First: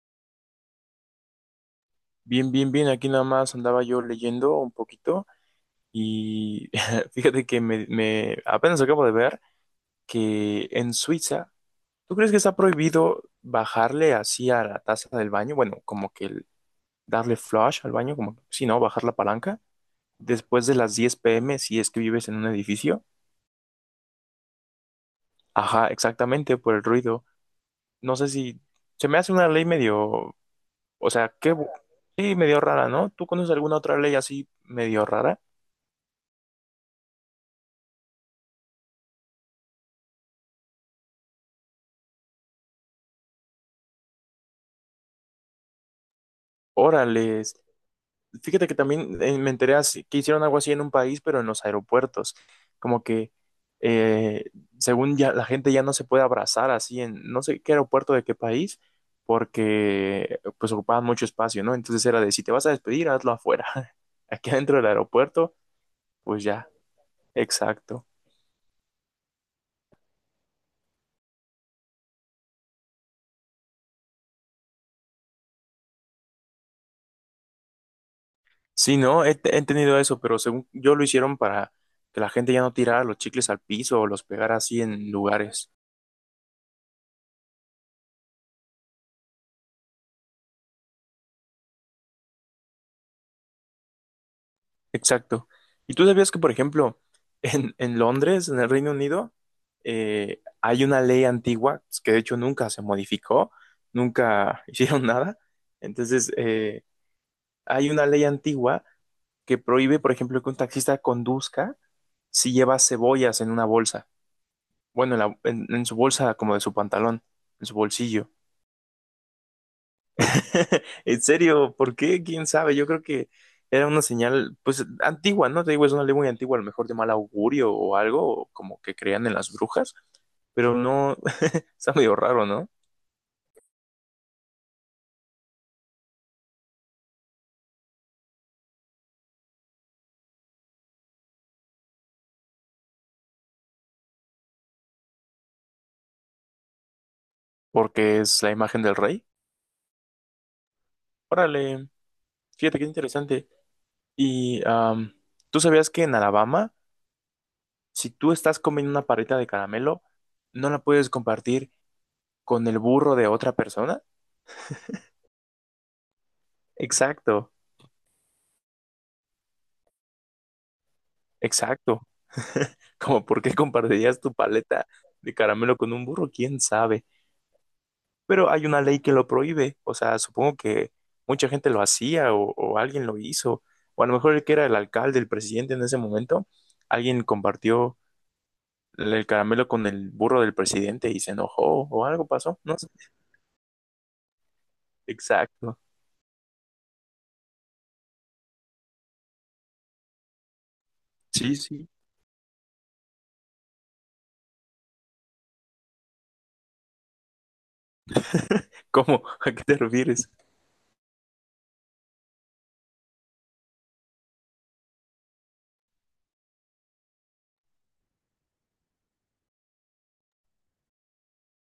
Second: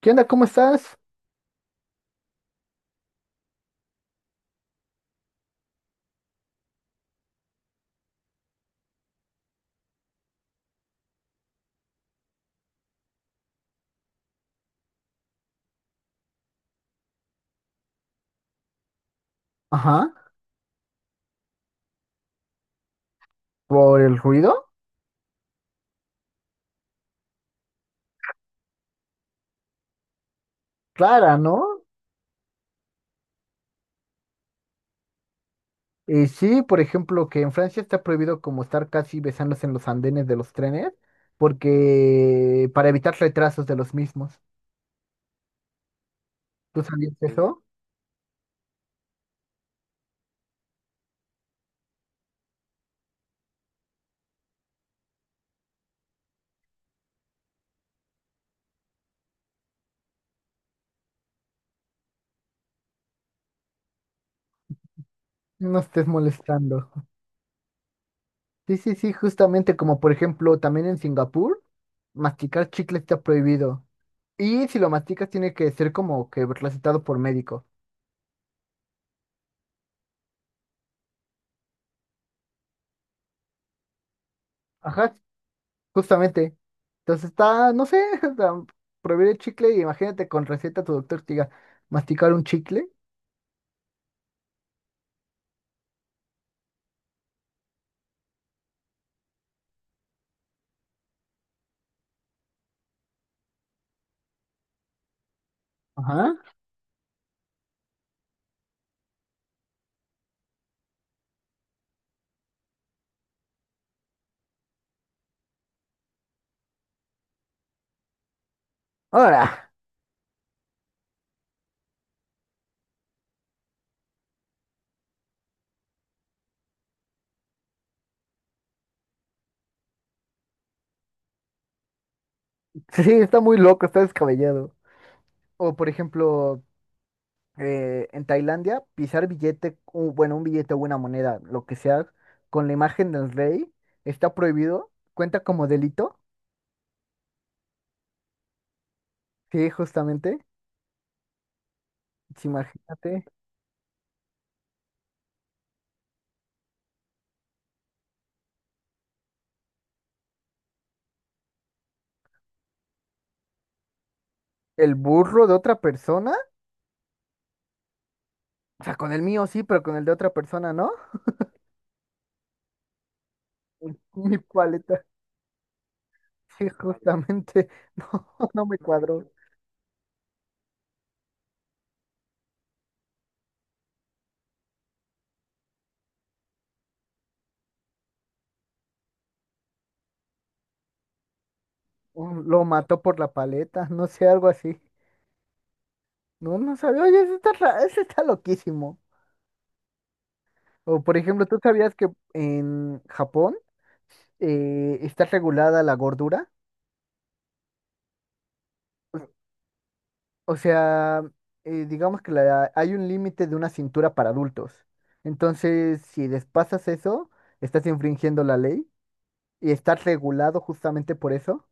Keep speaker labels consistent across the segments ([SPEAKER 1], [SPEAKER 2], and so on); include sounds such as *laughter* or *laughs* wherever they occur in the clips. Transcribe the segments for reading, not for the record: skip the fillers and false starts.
[SPEAKER 1] ¿Qué onda? ¿Cómo estás?
[SPEAKER 2] Bien, bien, bien. Aquí nada más andaba yo leyendo un poquito y *laughs* fíjate que apenas acabo de ver que en Suiza, ¿tú crees que está prohibido bajarle así a la taza del baño? Bueno, como que darle flush al baño, como si no, bajar la palanca
[SPEAKER 1] Ajá.
[SPEAKER 2] después de las 10 p. m. si es que vives en un edificio.
[SPEAKER 1] ¿Por el ruido?
[SPEAKER 2] Ajá, exactamente, por el ruido. No sé si se me hace una ley medio, o sea,
[SPEAKER 1] Clara, ¿no?
[SPEAKER 2] sí, medio rara, ¿no? ¿Tú conoces alguna otra ley así medio rara?
[SPEAKER 1] Y sí, por ejemplo, que en Francia está prohibido como estar casi besándose en los andenes de los trenes, porque para evitar retrasos de los mismos. ¿Tú sabías
[SPEAKER 2] Órale,
[SPEAKER 1] eso?
[SPEAKER 2] fíjate que también me enteré que hicieron algo así en un país, pero en los aeropuertos. Como que, eh, según ya la gente ya no se puede abrazar así en no sé qué aeropuerto de qué país, porque pues ocupaban mucho espacio, ¿no? Entonces era de si te vas a despedir, hazlo afuera. *laughs* Aquí adentro del aeropuerto,
[SPEAKER 1] No estés
[SPEAKER 2] pues ya,
[SPEAKER 1] molestando.
[SPEAKER 2] exacto.
[SPEAKER 1] Sí, sí, sí, justamente como por ejemplo también en Singapur, masticar chicle está prohibido. Y si lo masticas tiene que ser como que recetado por médico.
[SPEAKER 2] Sí, no, he entendido eso, pero según yo lo hicieron para que la gente ya no tirara los chicles al piso o los pegara así en
[SPEAKER 1] Ajá,
[SPEAKER 2] lugares.
[SPEAKER 1] justamente. Entonces está, no sé, *laughs* o sea, prohibir el chicle y imagínate con receta tu doctor te diga, masticar un chicle.
[SPEAKER 2] Exacto. ¿Y tú sabías que, por ejemplo, en Londres, en el Reino Unido, hay una ley antigua pues, que de hecho nunca se modificó, nunca *laughs* hicieron nada? Entonces,
[SPEAKER 1] Ajá.
[SPEAKER 2] hay una ley antigua que prohíbe, por ejemplo, que un taxista conduzca si lleva cebollas en una bolsa, bueno, en su bolsa como de su pantalón, en su bolsillo.
[SPEAKER 1] Ahora,
[SPEAKER 2] *laughs* En serio, ¿por qué? ¿Quién sabe? Yo creo que era una señal, pues, antigua, ¿no? Te digo, es una ley muy antigua, a lo mejor de mal augurio o algo, o como que creían en las brujas, pero no, *laughs* está medio raro, ¿no?
[SPEAKER 1] *laughs* sí, está muy loco, está descabellado. O por ejemplo, en Tailandia, pisar billete, bueno, un billete o una moneda, lo que sea, con la imagen del rey, está prohibido, cuenta como delito.
[SPEAKER 2] Porque es la imagen del rey.
[SPEAKER 1] Sí, justamente.
[SPEAKER 2] Órale,
[SPEAKER 1] Sí,
[SPEAKER 2] fíjate qué
[SPEAKER 1] imagínate.
[SPEAKER 2] interesante. Y tú sabías que en Alabama, si tú estás comiendo una parrita de caramelo, no la puedes compartir con el burro de otra persona.
[SPEAKER 1] El burro de otra persona,
[SPEAKER 2] Exacto,
[SPEAKER 1] o sea, con el mío sí, pero con el de otra persona, ¿no?
[SPEAKER 2] exacto. Como por qué
[SPEAKER 1] *laughs*
[SPEAKER 2] compartirías tu
[SPEAKER 1] Mi
[SPEAKER 2] paleta
[SPEAKER 1] paleta.
[SPEAKER 2] de caramelo con un burro, quién
[SPEAKER 1] Sí,
[SPEAKER 2] sabe.
[SPEAKER 1] justamente, *laughs* no,
[SPEAKER 2] Pero hay
[SPEAKER 1] no
[SPEAKER 2] una
[SPEAKER 1] me
[SPEAKER 2] ley que lo
[SPEAKER 1] cuadró.
[SPEAKER 2] prohíbe. O sea, supongo que mucha gente lo hacía o alguien lo hizo. O a lo mejor el que era el alcalde, el presidente en ese momento, alguien compartió el caramelo con el burro del presidente y se enojó o algo pasó.
[SPEAKER 1] Lo
[SPEAKER 2] No sé.
[SPEAKER 1] mató por la paleta, no sé, algo así.
[SPEAKER 2] Exacto.
[SPEAKER 1] No, no sabía, oye, eso está loquísimo. O por ejemplo,
[SPEAKER 2] Sí,
[SPEAKER 1] ¿tú
[SPEAKER 2] sí.
[SPEAKER 1] sabías que en Japón está regulada la gordura?
[SPEAKER 2] ¿Cómo? *laughs* ¿A qué te refieres?
[SPEAKER 1] O sea, digamos que hay un límite de una cintura para adultos. Entonces, si despasas eso, estás infringiendo la ley y estás regulado justamente por eso.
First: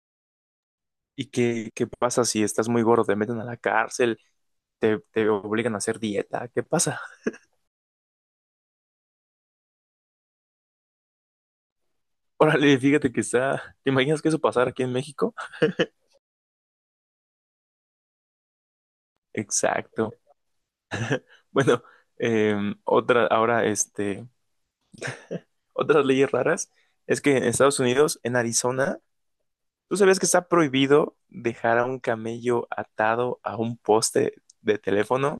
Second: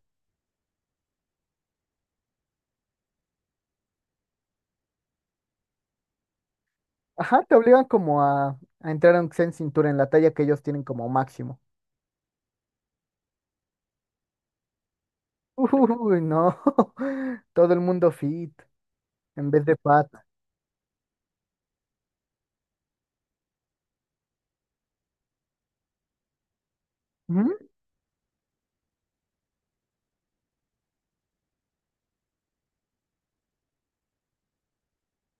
[SPEAKER 2] ¿Y qué, qué pasa si estás muy gordo? ¿Te meten a la cárcel? ¿Te, te obligan a hacer dieta? ¿Qué pasa?
[SPEAKER 1] Ajá, te obligan como a entrar aunque sea en cintura en la talla que ellos tienen como máximo.
[SPEAKER 2] Órale, fíjate que está. ¿Te imaginas que eso pasara aquí en México?
[SPEAKER 1] Uy, no. *laughs* Todo el mundo fit en vez de fat.
[SPEAKER 2] Exacto. Bueno, otra, ahora, este, otras leyes raras es que en
[SPEAKER 1] ¿Mm?
[SPEAKER 2] Estados Unidos, en Arizona, ¿tú sabías que está prohibido dejar a un camello atado a un poste de teléfono?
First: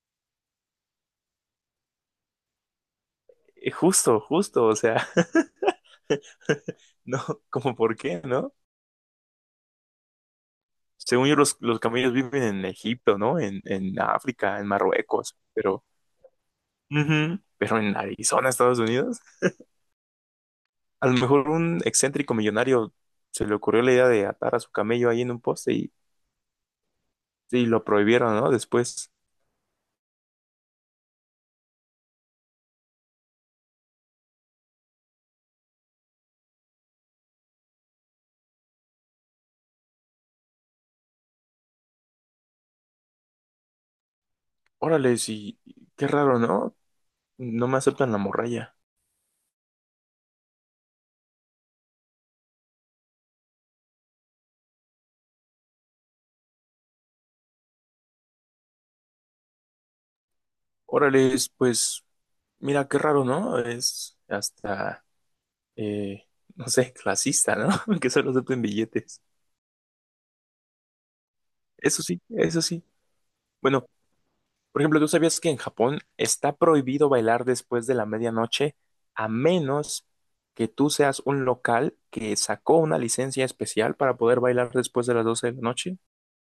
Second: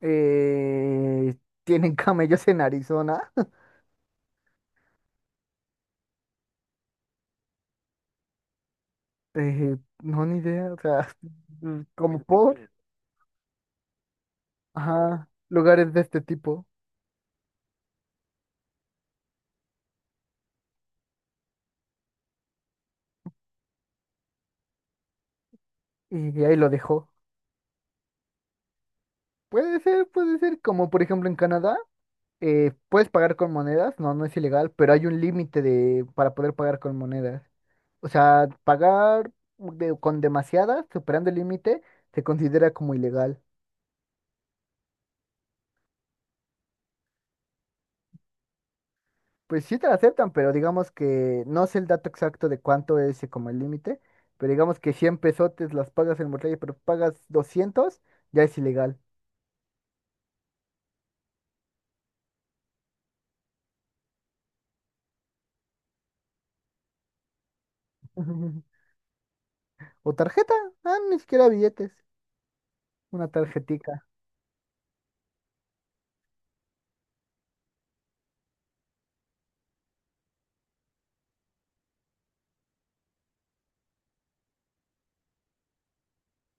[SPEAKER 1] Eh, ¿Tienen *laughs* camellos en Arizona?
[SPEAKER 2] Justo, justo, o sea, *laughs* no, como por qué, ¿no?
[SPEAKER 1] Eh, no, ni idea. O sea,
[SPEAKER 2] Según yo, los camellos
[SPEAKER 1] como
[SPEAKER 2] viven
[SPEAKER 1] por,
[SPEAKER 2] en Egipto, ¿no? En África, en
[SPEAKER 1] ajá,
[SPEAKER 2] Marruecos, pero,
[SPEAKER 1] lugares de este tipo.
[SPEAKER 2] ujú. Pero en Arizona, Estados Unidos. A lo mejor un excéntrico millonario se le ocurrió la idea de atar a su camello ahí en un poste
[SPEAKER 1] Y ahí lo dejó.
[SPEAKER 2] y lo prohibieron, ¿no? Después,
[SPEAKER 1] Puede ser, puede ser. Como por ejemplo en Canadá, puedes pagar con monedas. No, no es ilegal, pero hay un límite de para poder pagar con monedas. O sea, pagar con demasiadas, superando el límite, se considera como ilegal.
[SPEAKER 2] órale, sí, qué raro, ¿no? No me aceptan la morralla.
[SPEAKER 1] Pues sí te la aceptan, pero digamos que no sé el dato exacto de cuánto es como el límite, pero digamos que 100 pesotes las pagas en Monterrey, pero pagas 200, ya es ilegal.
[SPEAKER 2] Órale, pues, mira, qué raro, ¿no? Es hasta, eh, no sé, clasista, ¿no? *laughs* Que solo acepten
[SPEAKER 1] *laughs*
[SPEAKER 2] billetes.
[SPEAKER 1] O tarjeta, ah, ni siquiera billetes,
[SPEAKER 2] Eso sí, eso sí.
[SPEAKER 1] una
[SPEAKER 2] Bueno,
[SPEAKER 1] tarjetica.
[SPEAKER 2] por ejemplo, ¿tú sabías que en Japón está prohibido bailar después de la medianoche a menos que tú seas un local que sacó una licencia especial para poder bailar después de las 12 de la noche?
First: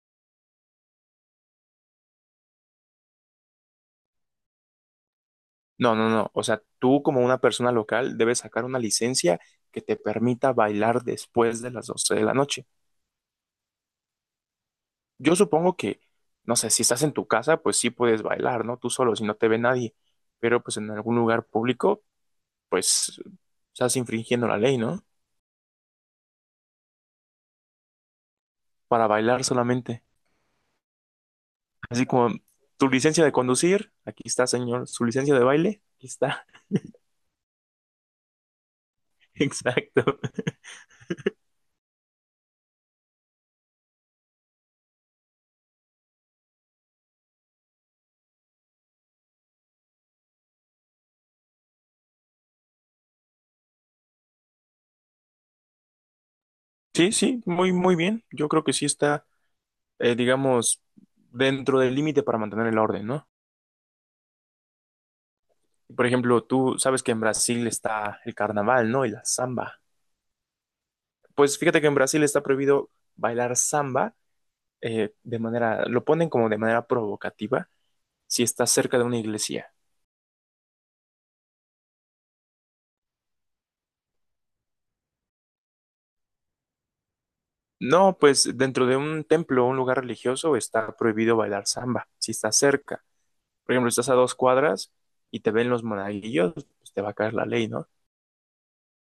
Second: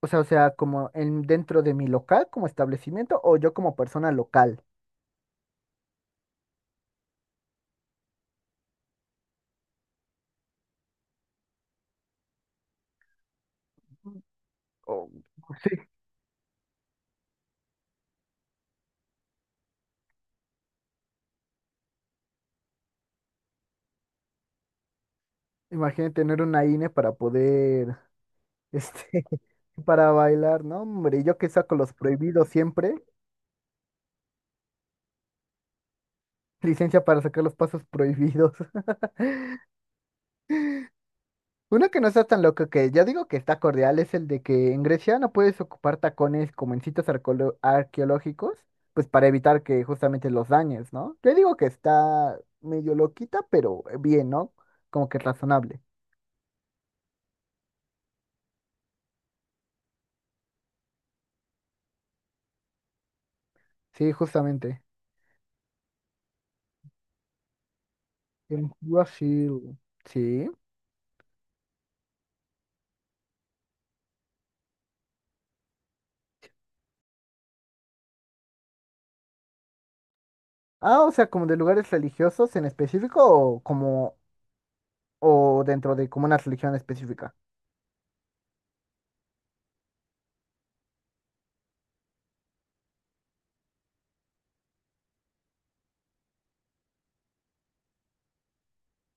[SPEAKER 1] O sea, como en dentro de mi local como establecimiento o yo como persona local.
[SPEAKER 2] No, no, no. O sea, tú como una persona local debes sacar una licencia que te permita bailar después de las 12 de la noche.
[SPEAKER 1] O
[SPEAKER 2] Yo supongo que, no sé, si estás en tu casa, pues sí puedes bailar, ¿no? Tú solo, si no te ve nadie. Pero pues en algún lugar público, pues estás infringiendo la ley, ¿no?
[SPEAKER 1] imagínate tener una INE para poder,
[SPEAKER 2] Para
[SPEAKER 1] este,
[SPEAKER 2] bailar
[SPEAKER 1] *laughs*
[SPEAKER 2] solamente.
[SPEAKER 1] para bailar, ¿no? Hombre, yo que saco los
[SPEAKER 2] Así como
[SPEAKER 1] prohibidos
[SPEAKER 2] tu
[SPEAKER 1] siempre,
[SPEAKER 2] licencia de conducir, aquí está, señor. Su licencia de baile, aquí está.
[SPEAKER 1] licencia para sacar los pasos prohibidos. *laughs*
[SPEAKER 2] *laughs* Exacto.
[SPEAKER 1] Uno que no está tan loco que yo digo que está cordial es el de que en Grecia no puedes ocupar tacones como en sitios arqueológicos, pues para evitar que justamente los dañes, ¿no? Yo digo que está medio loquita, pero bien, ¿no? Como que razonable.
[SPEAKER 2] Sí, sí, muy, muy bien. Yo creo que sí está, digamos, dentro del límite para mantener el orden, ¿no?
[SPEAKER 1] Sí, justamente.
[SPEAKER 2] Por ejemplo, tú sabes que en Brasil está el
[SPEAKER 1] En
[SPEAKER 2] carnaval, ¿no? Y la
[SPEAKER 1] Brasil.
[SPEAKER 2] samba.
[SPEAKER 1] Sí.
[SPEAKER 2] Pues fíjate que en Brasil está prohibido bailar samba de manera, lo ponen como de manera provocativa si estás cerca de una iglesia.
[SPEAKER 1] Ah, o sea, como de lugares religiosos en específico o dentro de como una religión específica.
[SPEAKER 2] No, pues dentro de un templo o un lugar religioso está prohibido bailar samba si estás cerca. Por ejemplo, si estás a dos cuadras y te ven los monaguillos, pues te va a caer la ley, ¿no?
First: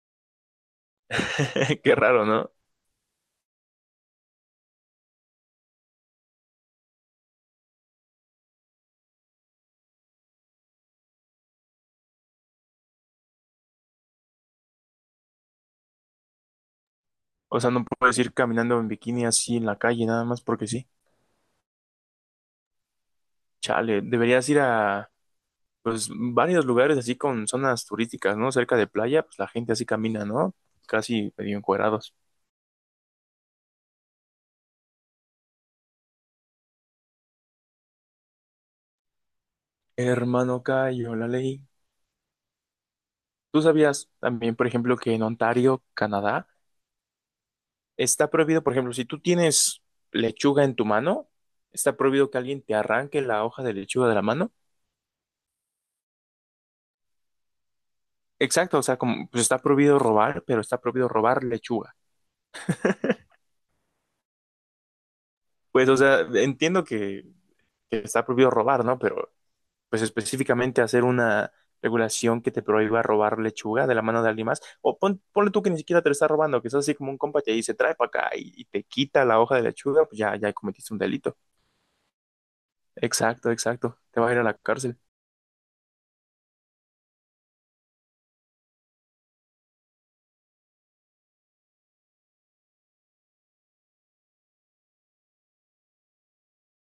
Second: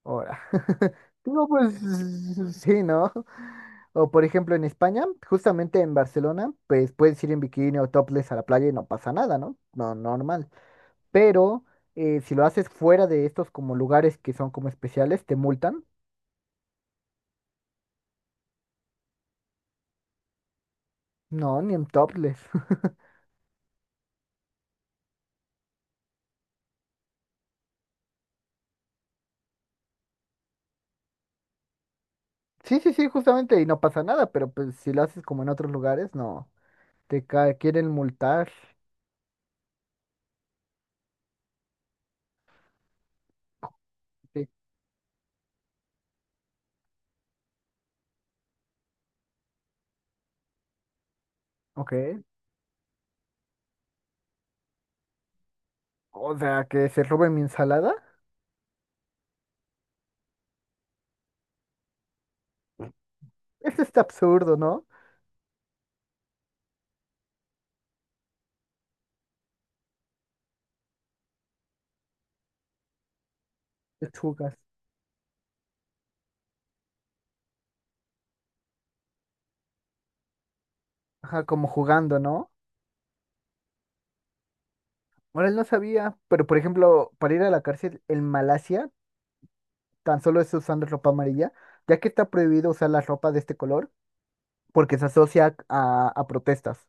[SPEAKER 1] Ahora. *laughs* No, pues
[SPEAKER 2] *laughs* Qué raro, ¿no?
[SPEAKER 1] sí, ¿no? O por ejemplo en España, justamente en Barcelona, pues puedes ir en bikini o topless a la playa y no pasa nada, ¿no? No, normal. Pero si lo haces fuera de estos como lugares que son como especiales, te multan.
[SPEAKER 2] O sea, no puedes ir caminando en bikini así en la calle, nada más porque sí.
[SPEAKER 1] No, ni en topless. *laughs*
[SPEAKER 2] Chale, deberías ir a, pues, varios lugares así con zonas turísticas, ¿no? Cerca de playa, pues la gente así camina, ¿no? Casi medio encuerados.
[SPEAKER 1] Sí, sí, sí, justamente, y no pasa nada, pero pues si lo haces como en otros lugares, no, quieren multar.
[SPEAKER 2] Hermano, cayó la ley. ¿Tú sabías
[SPEAKER 1] Sí.
[SPEAKER 2] también, por ejemplo, que en Ontario, Canadá, está prohibido, por ejemplo, si tú tienes lechuga en tu mano,
[SPEAKER 1] Ok.
[SPEAKER 2] está prohibido que alguien te arranque la hoja de lechuga de la mano?
[SPEAKER 1] O sea, que se roben mi ensalada.
[SPEAKER 2] Exacto, o sea, como pues está prohibido robar, pero está prohibido robar lechuga.
[SPEAKER 1] *laughs* Eso está absurdo, ¿no?
[SPEAKER 2] Pues, o sea, entiendo que está prohibido robar, ¿no? Pero, pues específicamente hacer una regulación que te prohíba robar lechuga de la mano de alguien
[SPEAKER 1] Lechugas.
[SPEAKER 2] más, o ponle tú que ni siquiera te lo está robando, que es así como un compa te dice, trae para acá y te quita la hoja de lechuga, pues ya, ya cometiste un delito.
[SPEAKER 1] Ajá, como jugando, ¿no?
[SPEAKER 2] Exacto, exacto, te vas a ir a la cárcel.
[SPEAKER 1] Ahora él no sabía, pero por ejemplo, para ir a la cárcel en Malasia, tan solo es usando ropa amarilla, ya que está prohibido usar la ropa de este color porque se asocia a protestas.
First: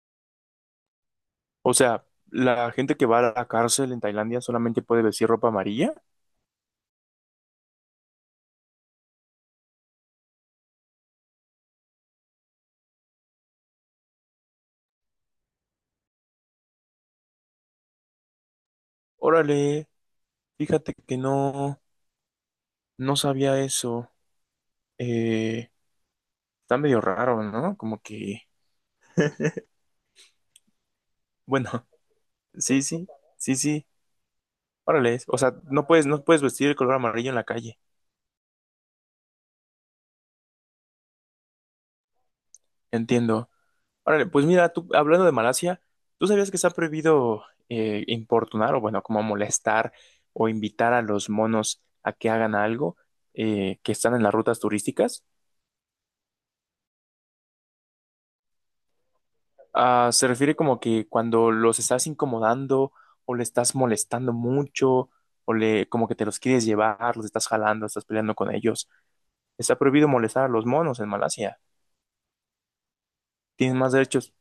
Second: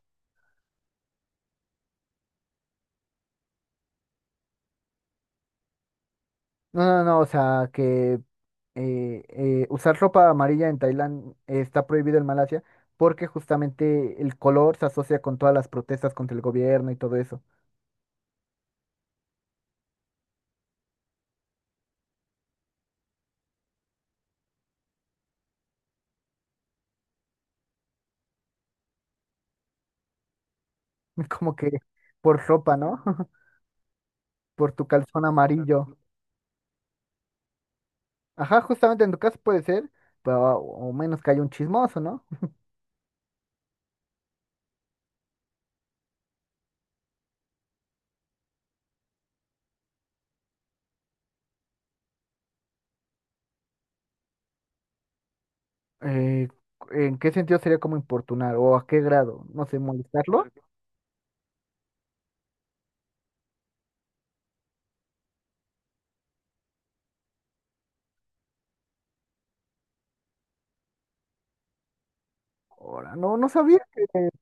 [SPEAKER 2] O sea, la gente que va a la cárcel en Tailandia solamente puede vestir ropa amarilla.
[SPEAKER 1] No, no, no, o sea, que usar ropa amarilla en Tailandia está prohibido en Malasia porque justamente el color se asocia con todas las protestas contra el gobierno y todo eso.
[SPEAKER 2] Órale, fíjate que no, no sabía eso. Eh, está medio raro, ¿no? Como que,
[SPEAKER 1] *laughs* Como
[SPEAKER 2] bueno,
[SPEAKER 1] que
[SPEAKER 2] *laughs*
[SPEAKER 1] por ropa,
[SPEAKER 2] sí,
[SPEAKER 1] ¿no?
[SPEAKER 2] sí,
[SPEAKER 1] *laughs*
[SPEAKER 2] sí, sí.
[SPEAKER 1] Por tu
[SPEAKER 2] Órale,
[SPEAKER 1] calzón
[SPEAKER 2] o sea, no
[SPEAKER 1] amarillo.
[SPEAKER 2] puedes, no puedes vestir el color amarillo en la calle.
[SPEAKER 1] Ajá, justamente en tu caso puede ser, pero o menos que haya un chismoso, ¿no?
[SPEAKER 2] Entiendo. Órale, pues mira, tú, hablando de Malasia, ¿tú sabías que se ha prohibido importunar o, bueno, como molestar o invitar a los monos a que hagan algo que están en las rutas turísticas?
[SPEAKER 1] Eh, ¿En qué sentido sería como importunar? ¿O a qué grado? No sé,
[SPEAKER 2] Ah, se
[SPEAKER 1] molestarlo.
[SPEAKER 2] refiere como que cuando los estás incomodando o le estás molestando mucho o le, como que te los quieres llevar, los estás jalando, estás peleando con ellos. Está prohibido molestar a los monos en Malasia.
[SPEAKER 1] Ahora, no, no sabía
[SPEAKER 2] Tienen más
[SPEAKER 1] que,
[SPEAKER 2] derechos,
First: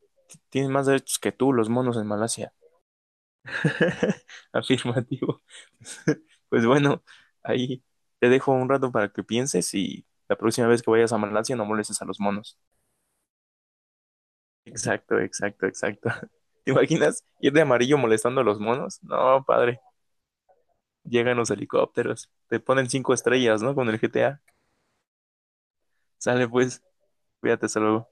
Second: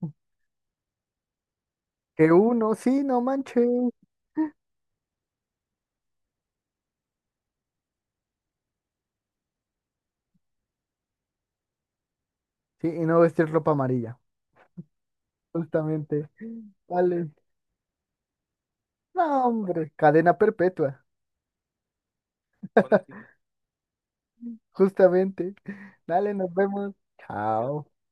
[SPEAKER 2] tienen más derechos que tú, los monos en
[SPEAKER 1] que
[SPEAKER 2] Malasia.
[SPEAKER 1] uno, sí, no manches.
[SPEAKER 2] *laughs* Afirmativo. *laughs* Pues bueno, ahí te dejo un rato para que pienses y la próxima vez que vayas a Malasia no molestes a los monos.
[SPEAKER 1] Sí, y no vestir ropa amarilla.
[SPEAKER 2] Exacto, exacto, exacto.
[SPEAKER 1] Justamente.
[SPEAKER 2] *laughs* ¿Te imaginas
[SPEAKER 1] Vale.
[SPEAKER 2] ir de amarillo molestando a los monos? No,
[SPEAKER 1] No,
[SPEAKER 2] padre.
[SPEAKER 1] hombre, cadena perpetua.
[SPEAKER 2] Llegan los helicópteros, te ponen cinco
[SPEAKER 1] *laughs*
[SPEAKER 2] estrellas, ¿no? Con el GTA.
[SPEAKER 1] Justamente. Dale,
[SPEAKER 2] Sale
[SPEAKER 1] nos
[SPEAKER 2] pues,
[SPEAKER 1] vemos.
[SPEAKER 2] cuídate, hasta
[SPEAKER 1] Chao.
[SPEAKER 2] luego.